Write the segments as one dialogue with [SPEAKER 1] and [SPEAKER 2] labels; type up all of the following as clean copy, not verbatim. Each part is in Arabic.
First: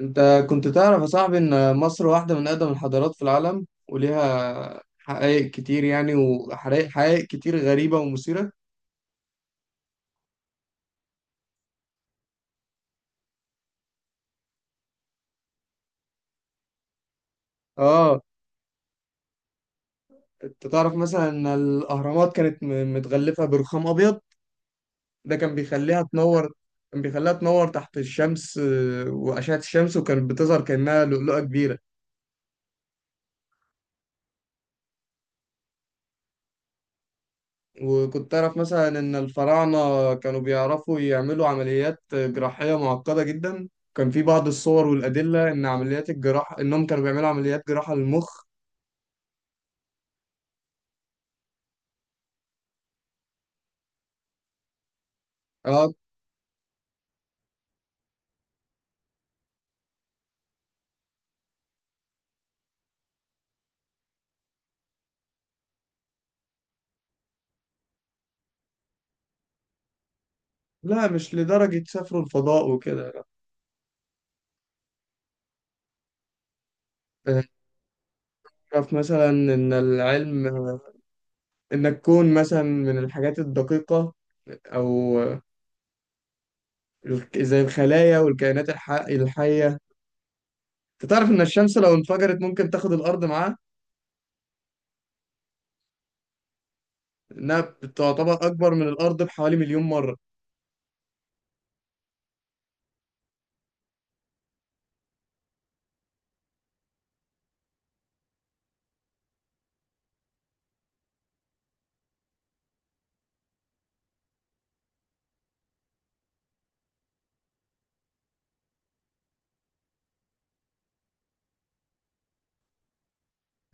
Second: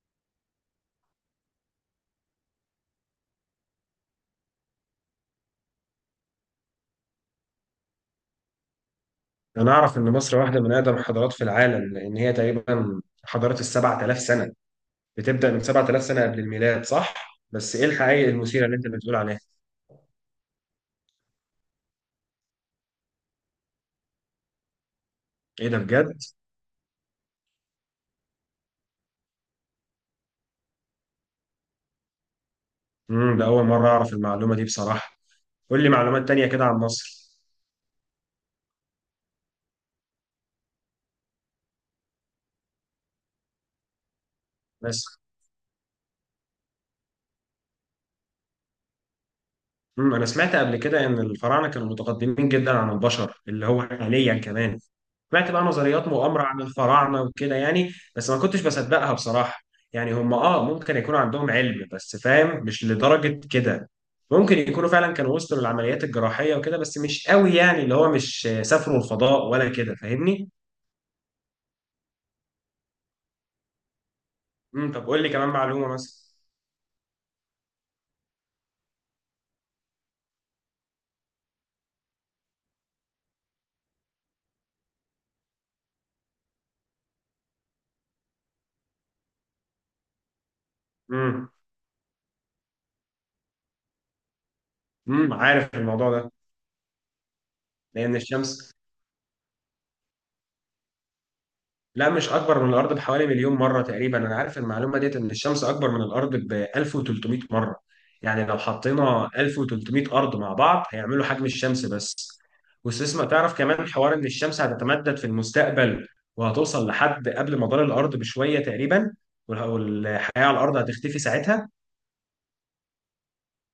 [SPEAKER 1] انت كنت تعرف يا صاحبي ان مصر واحدة من اقدم الحضارات في العالم وليها حقائق كتير، يعني وحقائق كتير غريبة ومثيرة.
[SPEAKER 2] أنا أعرف إن مصر واحدة من أقدم الحضارات في العالم لأن هي تقريبا حضارة السبعة آلاف سنة بتبدأ من سبعة آلاف سنة قبل الميلاد، صح؟ بس إيه
[SPEAKER 1] اه،
[SPEAKER 2] الحقائق المثيرة اللي أنت بتقول عليها؟
[SPEAKER 1] انت تعرف مثلا ان الاهرامات كانت متغلفة برخام ابيض. ده كان
[SPEAKER 2] إيه ده
[SPEAKER 1] بيخليها
[SPEAKER 2] بجد؟
[SPEAKER 1] تنور. كان بيخليها تنور تحت الشمس، واشعة الشمس وكانت بتظهر كأنها لؤلؤة كبيرة.
[SPEAKER 2] ده أول مرة أعرف المعلومة دي بصراحة. قول لي معلومات تانية كده عن مصر.
[SPEAKER 1] وكنت أعرف مثلا إن الفراعنة كانوا بيعرفوا يعملوا عمليات جراحية معقدة جدا. كان في بعض الصور
[SPEAKER 2] بس
[SPEAKER 1] والأدلة إن عمليات الجراحة إنهم كانوا بيعملوا عمليات جراحة للمخ.
[SPEAKER 2] انا سمعت قبل كده ان الفراعنه كانوا متقدمين جدا عن البشر اللي هو حاليا كمان. سمعت بقى
[SPEAKER 1] آه،
[SPEAKER 2] نظريات مؤامره عن الفراعنه وكده يعني، بس ما كنتش بصدقها بصراحه. يعني هم ممكن يكون عندهم علم بس فاهم، مش لدرجه كده. ممكن يكونوا فعلا كانوا وصلوا للعمليات الجراحيه وكده، بس مش قوي، يعني اللي هو مش سافروا الفضاء ولا كده، فاهمني.
[SPEAKER 1] لا مش لدرجة سافروا الفضاء وكده.
[SPEAKER 2] طب قول لي كمان معلومه مثلا.
[SPEAKER 1] لا. أعرف مثلا إن العلم، إن الكون مثلا من الحاجات الدقيقة، أو زي الخلايا والكائنات الحية. أنت تعرف إن
[SPEAKER 2] امم
[SPEAKER 1] الشمس لو انفجرت ممكن تاخد الأرض معاها؟
[SPEAKER 2] عارف الموضوع ده.
[SPEAKER 1] إنها
[SPEAKER 2] لان
[SPEAKER 1] بتعتبر
[SPEAKER 2] الشمس
[SPEAKER 1] أكبر من الأرض بحوالي مليون مرة.
[SPEAKER 2] لا، مش اكبر من الارض بحوالي مليون مره. تقريبا انا عارف المعلومه ديت، ان الشمس اكبر من الارض ب 1300 مره. يعني لو حطينا 1300 ارض مع بعض هيعملوا حجم الشمس بس. واستسمع، تعرف كمان حوار ان الشمس هتتمدد في المستقبل، وهتوصل لحد قبل مدار الارض بشويه تقريبا، والحياه على الارض هتختفي ساعتها.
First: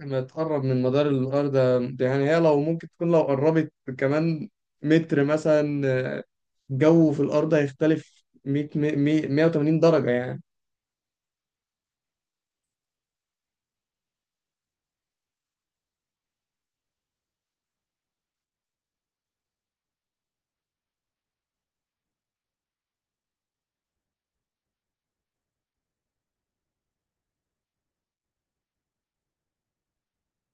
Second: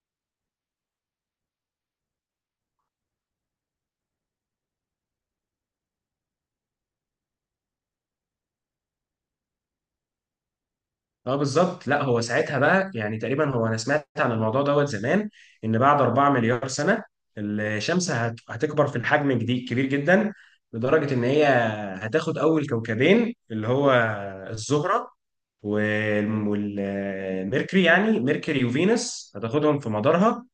[SPEAKER 1] لما تقرب من مدار الأرض، يعني هي لو ممكن تكون لو قربت كمان متر مثلا، آه، الجو في الأرض هيختلف 100 100 180 درجة يعني.
[SPEAKER 2] اه بالظبط. لا هو ساعتها بقى، يعني تقريبا هو انا سمعت عن الموضوع دوت زمان، ان بعد 4 مليار سنه الشمس هتكبر في الحجم جديد كبير جدا، لدرجه ان هي هتاخد اول كوكبين، اللي هو الزهره والميركوري، يعني ميركوري وفينوس هتاخدهم في مدارها،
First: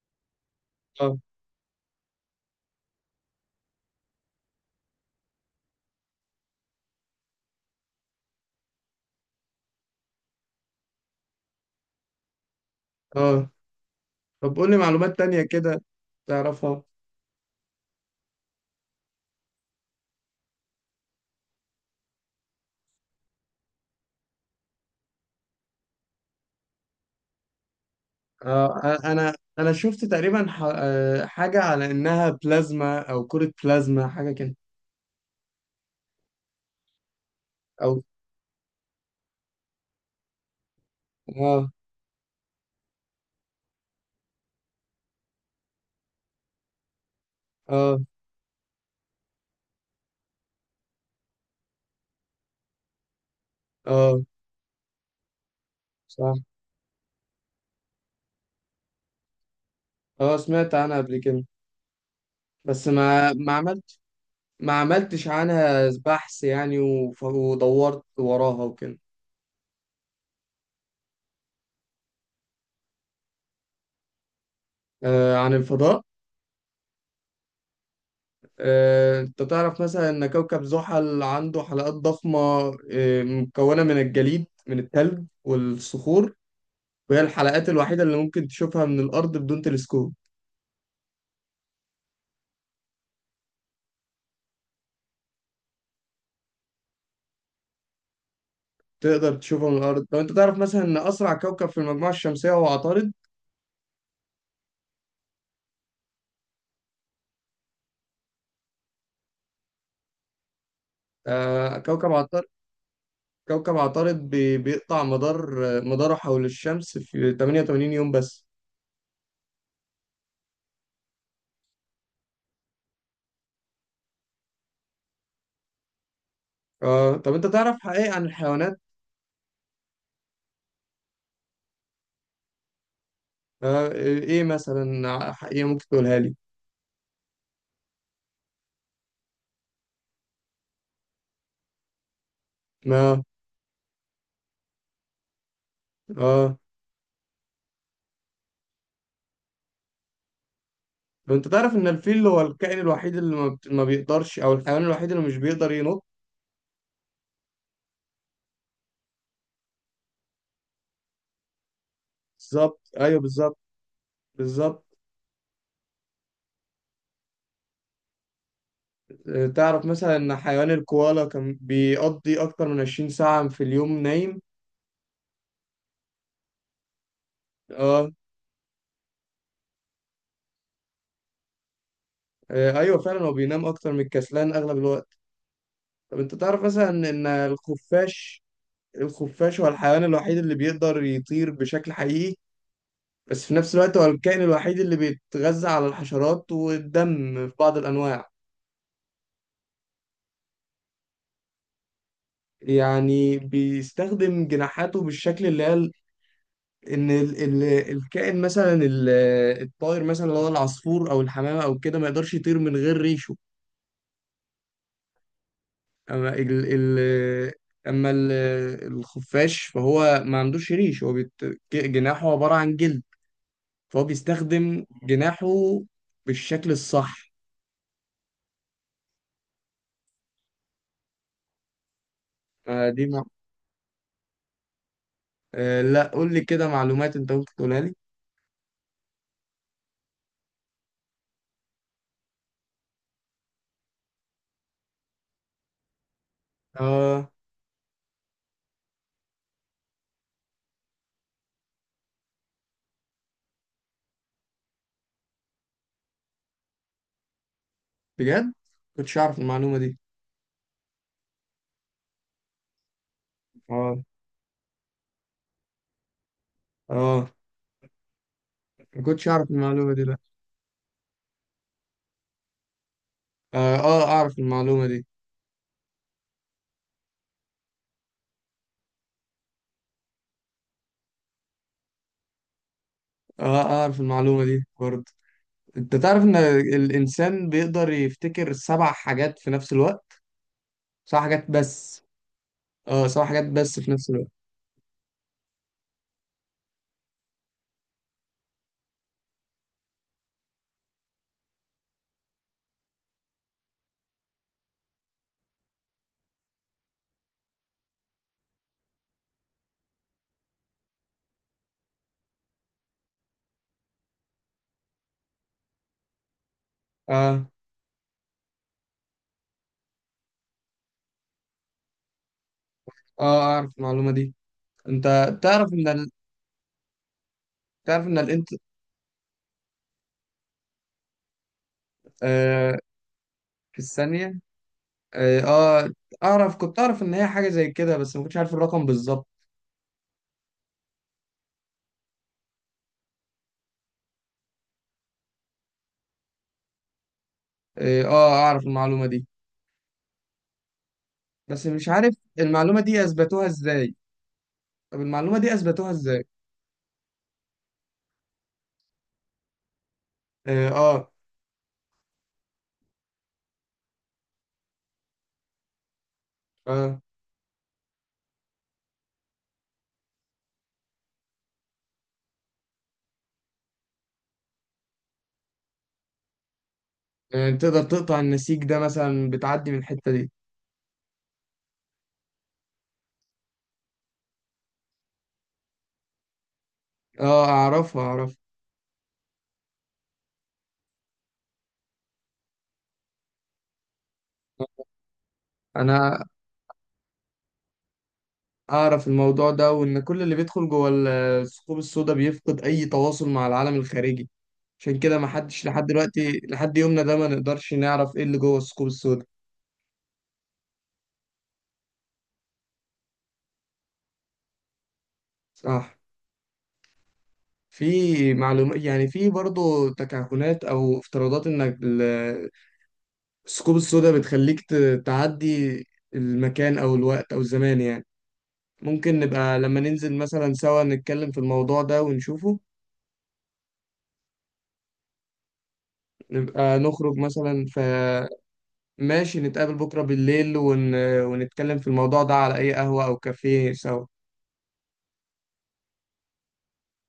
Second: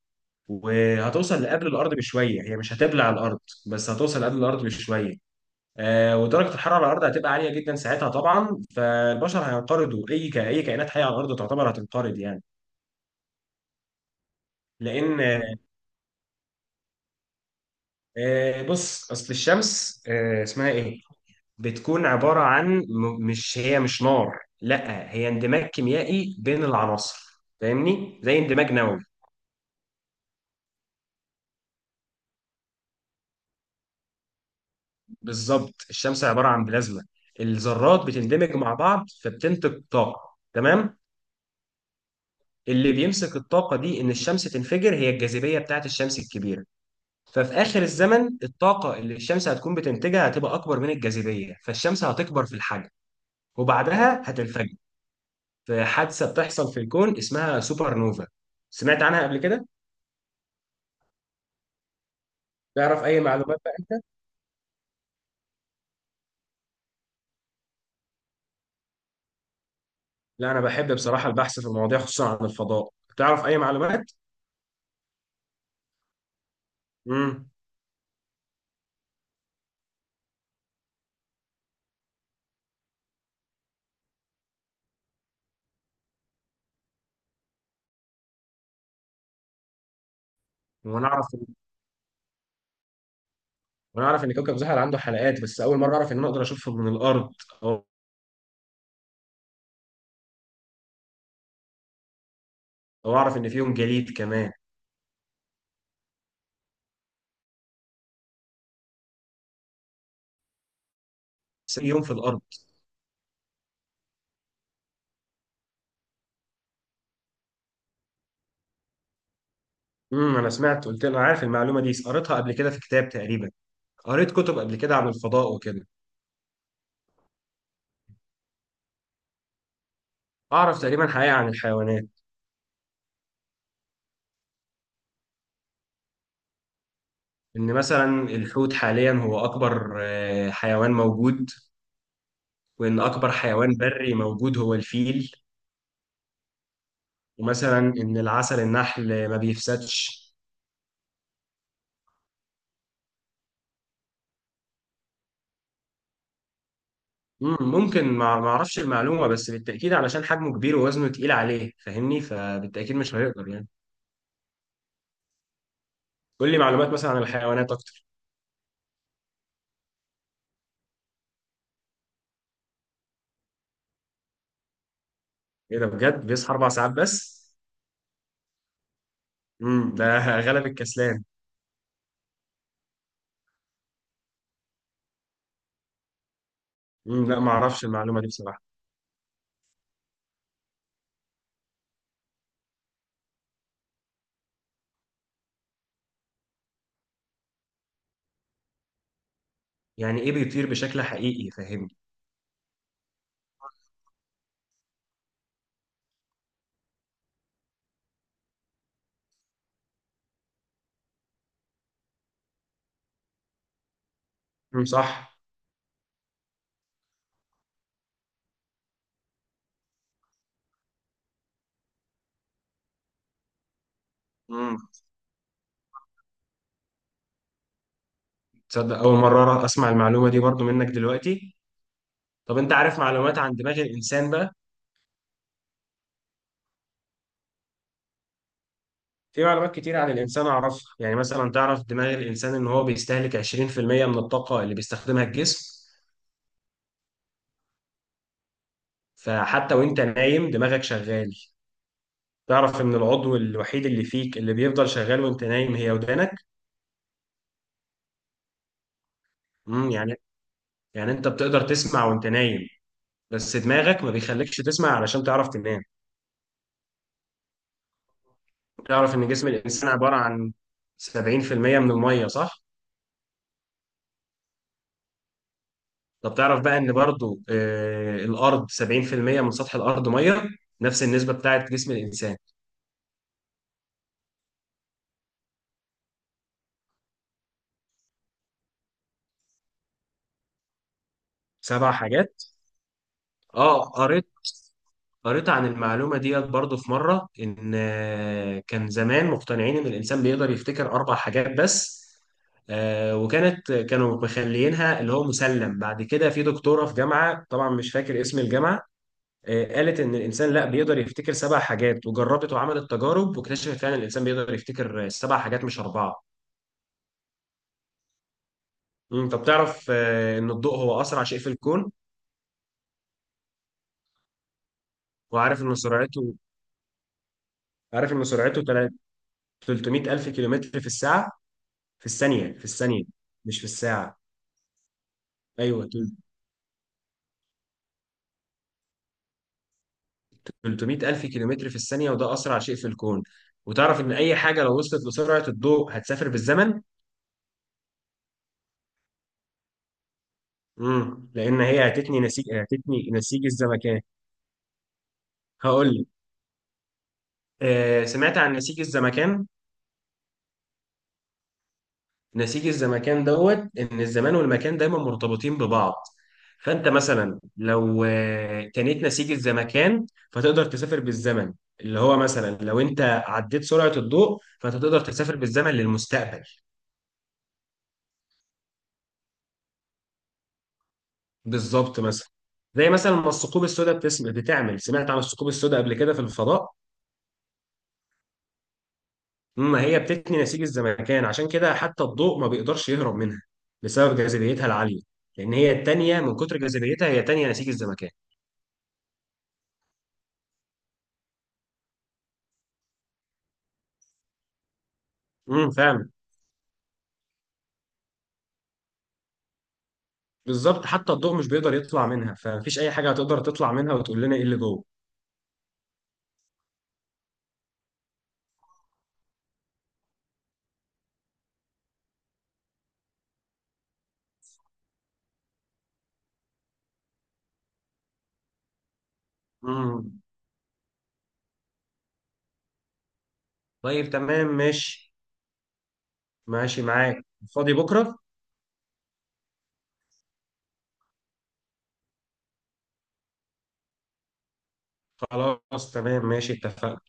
[SPEAKER 1] اه.
[SPEAKER 2] وهتوصل لقبل الارض بشويه. هي مش هتبلع الارض، بس هتوصل قبل الارض بشويه. ودرجه الحراره على الارض هتبقى عاليه جدا ساعتها طبعا، فالبشر هينقرضوا، اي كائنات حيه على الارض تعتبر هتنقرض يعني.
[SPEAKER 1] اه، طب قول لي معلومات
[SPEAKER 2] لان
[SPEAKER 1] تانية كده تعرفها.
[SPEAKER 2] آه، بص، اصل الشمس، اسمها ايه، بتكون عباره عن مش هي مش نار، لا هي اندماج كيميائي بين العناصر، فاهمني، زي اندماج
[SPEAKER 1] آه،
[SPEAKER 2] نووي.
[SPEAKER 1] أنا شفت تقريبا حاجة على إنها بلازما أو كرة بلازما حاجة كده.
[SPEAKER 2] بالظبط، الشمس عباره عن بلازما.
[SPEAKER 1] أو
[SPEAKER 2] الذرات بتندمج مع بعض فبتنتج طاقه، تمام.
[SPEAKER 1] اه.
[SPEAKER 2] اللي بيمسك الطاقه دي ان الشمس تنفجر، هي الجاذبيه بتاعت الشمس الكبيره. ففي آخر
[SPEAKER 1] اه
[SPEAKER 2] الزمن الطاقة اللي الشمس هتكون بتنتجها هتبقى أكبر من الجاذبية، فالشمس هتكبر في الحجم وبعدها
[SPEAKER 1] اه
[SPEAKER 2] هتنفجر، في حادثة
[SPEAKER 1] صح.
[SPEAKER 2] بتحصل في الكون اسمها سوبر نوفا. سمعت عنها قبل كده؟
[SPEAKER 1] اه سمعت عنها قبل كده بس
[SPEAKER 2] تعرف أي معلومات بقى؟
[SPEAKER 1] ما عملتش عنها بحث يعني، ودورت وراها وكده.
[SPEAKER 2] لا، أنا بحب بصراحة البحث في المواضيع، خصوصا عن الفضاء. تعرف أي معلومات؟
[SPEAKER 1] آه، عن الفضاء.
[SPEAKER 2] امم
[SPEAKER 1] آه، انت تعرف مثلا ان كوكب زحل عنده حلقات ضخمة؟ آه، مكونة من الجليد من التلج والصخور. وهي الحلقات الوحيدة اللي ممكن تشوفها من الأرض بدون تلسكوب.
[SPEAKER 2] وأنا أعرف وأنا أعرف إن كوكب زحل عنده حلقات، بس أول مرة أعرف إن أنا أقدر أشوفه من الأرض. أو
[SPEAKER 1] تقدر تشوفها من الأرض. لو انت تعرف مثلا ان أسرع كوكب في المجموعة الشمسية هو عطارد.
[SPEAKER 2] أو أعرف إن فيهم جليد كمان،
[SPEAKER 1] آه،
[SPEAKER 2] بس يوم في
[SPEAKER 1] كوكب
[SPEAKER 2] الأرض.
[SPEAKER 1] عطارد. كوكب عطارد بيقطع مداره حول الشمس في 88 يوم بس.
[SPEAKER 2] أنا سمعت، قلت أنا عارف المعلومة دي، قريتها قبل كده في كتاب تقريبا. قريت كتب قبل كده عن الفضاء وكده.
[SPEAKER 1] آه، طب انت تعرف حقائق عن الحيوانات؟
[SPEAKER 2] أعرف تقريبا حقيقة عن الحيوانات.
[SPEAKER 1] آه، ايه مثلا حقيقة ممكن تقولها لي؟
[SPEAKER 2] إن مثلا الحوت حاليا هو أكبر حيوان موجود، وإن
[SPEAKER 1] ما.
[SPEAKER 2] أكبر حيوان بري موجود هو الفيل،
[SPEAKER 1] اه.
[SPEAKER 2] ومثلا إن العسل النحل ما بيفسدش.
[SPEAKER 1] طب انت تعرف ان الفيل هو الكائن الوحيد اللي ما بيقدرش، او الحيوان الوحيد اللي مش بيقدر ينط.
[SPEAKER 2] ممكن ما أعرفش المعلومة، بس بالتأكيد علشان حجمه كبير ووزنه تقيل عليه، فاهمني،
[SPEAKER 1] بالظبط،
[SPEAKER 2] فبالتأكيد مش
[SPEAKER 1] ايوه
[SPEAKER 2] هيقدر
[SPEAKER 1] بالظبط.
[SPEAKER 2] يعني.
[SPEAKER 1] بالظبط.
[SPEAKER 2] قول لي معلومات مثلا عن الحيوانات أكتر.
[SPEAKER 1] آه، تعرف مثلا ان حيوان الكوالا كان بيقضي اكتر من 20 ساعة في اليوم نايم.
[SPEAKER 2] إيه ده بجد، بيصحى أربع ساعات بس؟
[SPEAKER 1] اه.
[SPEAKER 2] ده غلب الكسلان.
[SPEAKER 1] آه، ايوه فعلا هو بينام اكتر من الكسلان اغلب الوقت. طب انت تعرف مثلا ان
[SPEAKER 2] لا، ما أعرفش المعلومة دي
[SPEAKER 1] الخفاش،
[SPEAKER 2] بصراحة.
[SPEAKER 1] الخفاش هو الحيوان الوحيد اللي بيقدر يطير بشكل حقيقي؟ بس في نفس الوقت هو الكائن الوحيد اللي بيتغذى على الحشرات والدم في بعض الأنواع.
[SPEAKER 2] يعني إيه بيطير بشكل حقيقي، فاهمني.
[SPEAKER 1] يعني بيستخدم جناحاته بالشكل اللي هي إن ال الكائن مثلا الطائر مثلا اللي هو العصفور أو الحمامة أو كده ما يقدرش يطير من غير ريشه.
[SPEAKER 2] صح.
[SPEAKER 1] أما ال ال أما ال الخفاش فهو ما عندوش ريش. هو بيت، جناحه عبارة عن جلد، فهو
[SPEAKER 2] امم
[SPEAKER 1] بيستخدم جناحه بالشكل الصح.
[SPEAKER 2] تصدق اول مره اسمع المعلومه دي برضو منك دلوقتي. طب انت
[SPEAKER 1] آه،
[SPEAKER 2] عارف
[SPEAKER 1] دي مع...
[SPEAKER 2] معلومات عن دماغ الانسان بقى؟
[SPEAKER 1] آه، لا قول لي كده معلومات أنت ممكن تقولها لي.
[SPEAKER 2] في معلومات كتير عن الانسان اعرفها، يعني مثلا تعرف دماغ الانسان ان هو بيستهلك 20% من الطاقه اللي بيستخدمها الجسم،
[SPEAKER 1] اه.
[SPEAKER 2] فحتى وانت نايم دماغك شغال. تعرف ان العضو الوحيد اللي فيك اللي بيفضل شغال وانت نايم هي ودانك.
[SPEAKER 1] بجد كنتش اعرف المعلومه دي.
[SPEAKER 2] يعني، يعني انت بتقدر تسمع وانت نايم، بس
[SPEAKER 1] اه
[SPEAKER 2] دماغك ما بيخليكش تسمع علشان تعرف تنام.
[SPEAKER 1] اه، ما
[SPEAKER 2] تعرف
[SPEAKER 1] كنتش
[SPEAKER 2] ان جسم
[SPEAKER 1] اعرف
[SPEAKER 2] الانسان
[SPEAKER 1] المعلومه دي
[SPEAKER 2] عباره
[SPEAKER 1] لا.
[SPEAKER 2] عن 70% من الميه، صح؟
[SPEAKER 1] اه اه اعرف المعلومه دي.
[SPEAKER 2] طب تعرف بقى ان برضو، الارض 70% من سطح الارض ميه، نفس النسبه بتاعت جسم الانسان.
[SPEAKER 1] اه، آه، اعرف المعلومه دي برضه. انت تعرف ان الانسان بيقدر يفتكر سبع حاجات في نفس الوقت؟ سبع حاجات
[SPEAKER 2] سبع
[SPEAKER 1] بس.
[SPEAKER 2] حاجات.
[SPEAKER 1] اه، سبع حاجات بس
[SPEAKER 2] اه
[SPEAKER 1] في نفس الوقت.
[SPEAKER 2] قريت، قريت عن المعلومه ديت برضو في مره، ان كان زمان مقتنعين ان الانسان بيقدر يفتكر اربع حاجات بس، آه، وكانت كانوا مخليينها اللي هو مسلم بعد كده في دكتوره في جامعه، طبعا مش فاكر اسم الجامعه، قالت ان الانسان لا، بيقدر يفتكر سبع حاجات، وجربت وعملت تجارب واكتشفت فعلا الانسان بيقدر يفتكر سبع حاجات مش اربعه.
[SPEAKER 1] اه.
[SPEAKER 2] طب تعرف ان الضوء هو اسرع شيء في الكون.
[SPEAKER 1] اه اعرف المعلومه دي. انت
[SPEAKER 2] وعارف
[SPEAKER 1] تعرف
[SPEAKER 2] ان
[SPEAKER 1] ان ال...
[SPEAKER 2] سرعته،
[SPEAKER 1] تعرف
[SPEAKER 2] عارف
[SPEAKER 1] ان
[SPEAKER 2] ان
[SPEAKER 1] الانت
[SPEAKER 2] سرعته تلا- 300 الف كيلومتر في الساعه، في الثانيه، في
[SPEAKER 1] آه،
[SPEAKER 2] الثانيه مش في
[SPEAKER 1] في
[SPEAKER 2] الساعه.
[SPEAKER 1] الثانيه. اه،
[SPEAKER 2] ايوه،
[SPEAKER 1] آه، اعرف، كنت اعرف ان هي حاجه زي كده بس ما كنتش عارف الرقم بالظبط.
[SPEAKER 2] 300 الف كيلومتر في الثانيه، وده اسرع شيء في الكون. وتعرف ان اي حاجه لو وصلت لسرعه الضوء هتسافر بالزمن.
[SPEAKER 1] اه، آه، اعرف المعلومه دي.
[SPEAKER 2] لان
[SPEAKER 1] بس مش
[SPEAKER 2] هي
[SPEAKER 1] عارف
[SPEAKER 2] هتتني نسيج
[SPEAKER 1] المعلومة دي
[SPEAKER 2] هتتني نسيج
[SPEAKER 1] أثبتوها إزاي.
[SPEAKER 2] الزمكان.
[SPEAKER 1] طب المعلومة دي أثبتوها
[SPEAKER 2] هقول لك.
[SPEAKER 1] إزاي؟
[SPEAKER 2] سمعت عن نسيج الزمكان.
[SPEAKER 1] آه، آه،
[SPEAKER 2] نسيج الزمكان دوت ان الزمان والمكان دايما مرتبطين ببعض، فانت
[SPEAKER 1] آه،
[SPEAKER 2] مثلا لو تنيت نسيج الزمكان فتقدر تسافر بالزمن، اللي هو مثلا لو انت عديت سرعة الضوء، فانت تقدر تسافر بالزمن للمستقبل.
[SPEAKER 1] آه. تقدر تقطع النسيج ده مثلا بتعدي من الحتة دي.
[SPEAKER 2] بالظبط، مثلا زي مثلا ما الثقوب السوداء بتعمل، سمعت عن الثقوب السوداء قبل كده في الفضاء؟
[SPEAKER 1] آه أعرفها أعرفها.
[SPEAKER 2] ما هي بتتني نسيج الزمكان، عشان كده حتى الضوء ما بيقدرش يهرب منها بسبب جاذبيتها العالية، لان هي التانية
[SPEAKER 1] أنا
[SPEAKER 2] من كتر جاذبيتها، هي تانية نسيج الزمكان.
[SPEAKER 1] أعرف الموضوع ده وإن كل اللي بيدخل جوه الثقوب السوداء بيفقد أي تواصل مع العالم الخارجي. عشان كده ما حدش لحد
[SPEAKER 2] فاهم.
[SPEAKER 1] دلوقتي لحد يومنا ده ما نقدرش نعرف إيه اللي جوه الثقوب السوداء.
[SPEAKER 2] بالظبط، حتى الضوء مش بيقدر يطلع منها، فمفيش اي حاجه هتقدر تطلع منها وتقول لنا ايه اللي جوه.
[SPEAKER 1] صح. في معلومات يعني، في برضه تكهنات أو افتراضات إن الثقوب السوداء بتخليك تعدي المكان أو الوقت أو الزمان يعني. ممكن نبقى لما ننزل
[SPEAKER 2] امم
[SPEAKER 1] مثلا سوا نتكلم في الموضوع ده ونشوفه.
[SPEAKER 2] طيب، تمام ماشي.
[SPEAKER 1] نبقى
[SPEAKER 2] ماشي
[SPEAKER 1] نخرج
[SPEAKER 2] معاك.
[SPEAKER 1] مثلا
[SPEAKER 2] فاضي بكره.
[SPEAKER 1] فماشي. نتقابل بكرة بالليل ونتكلم في الموضوع ده على أي قهوة أو كافيه سوا
[SPEAKER 2] خلاص تمام ماشي، اتفقنا.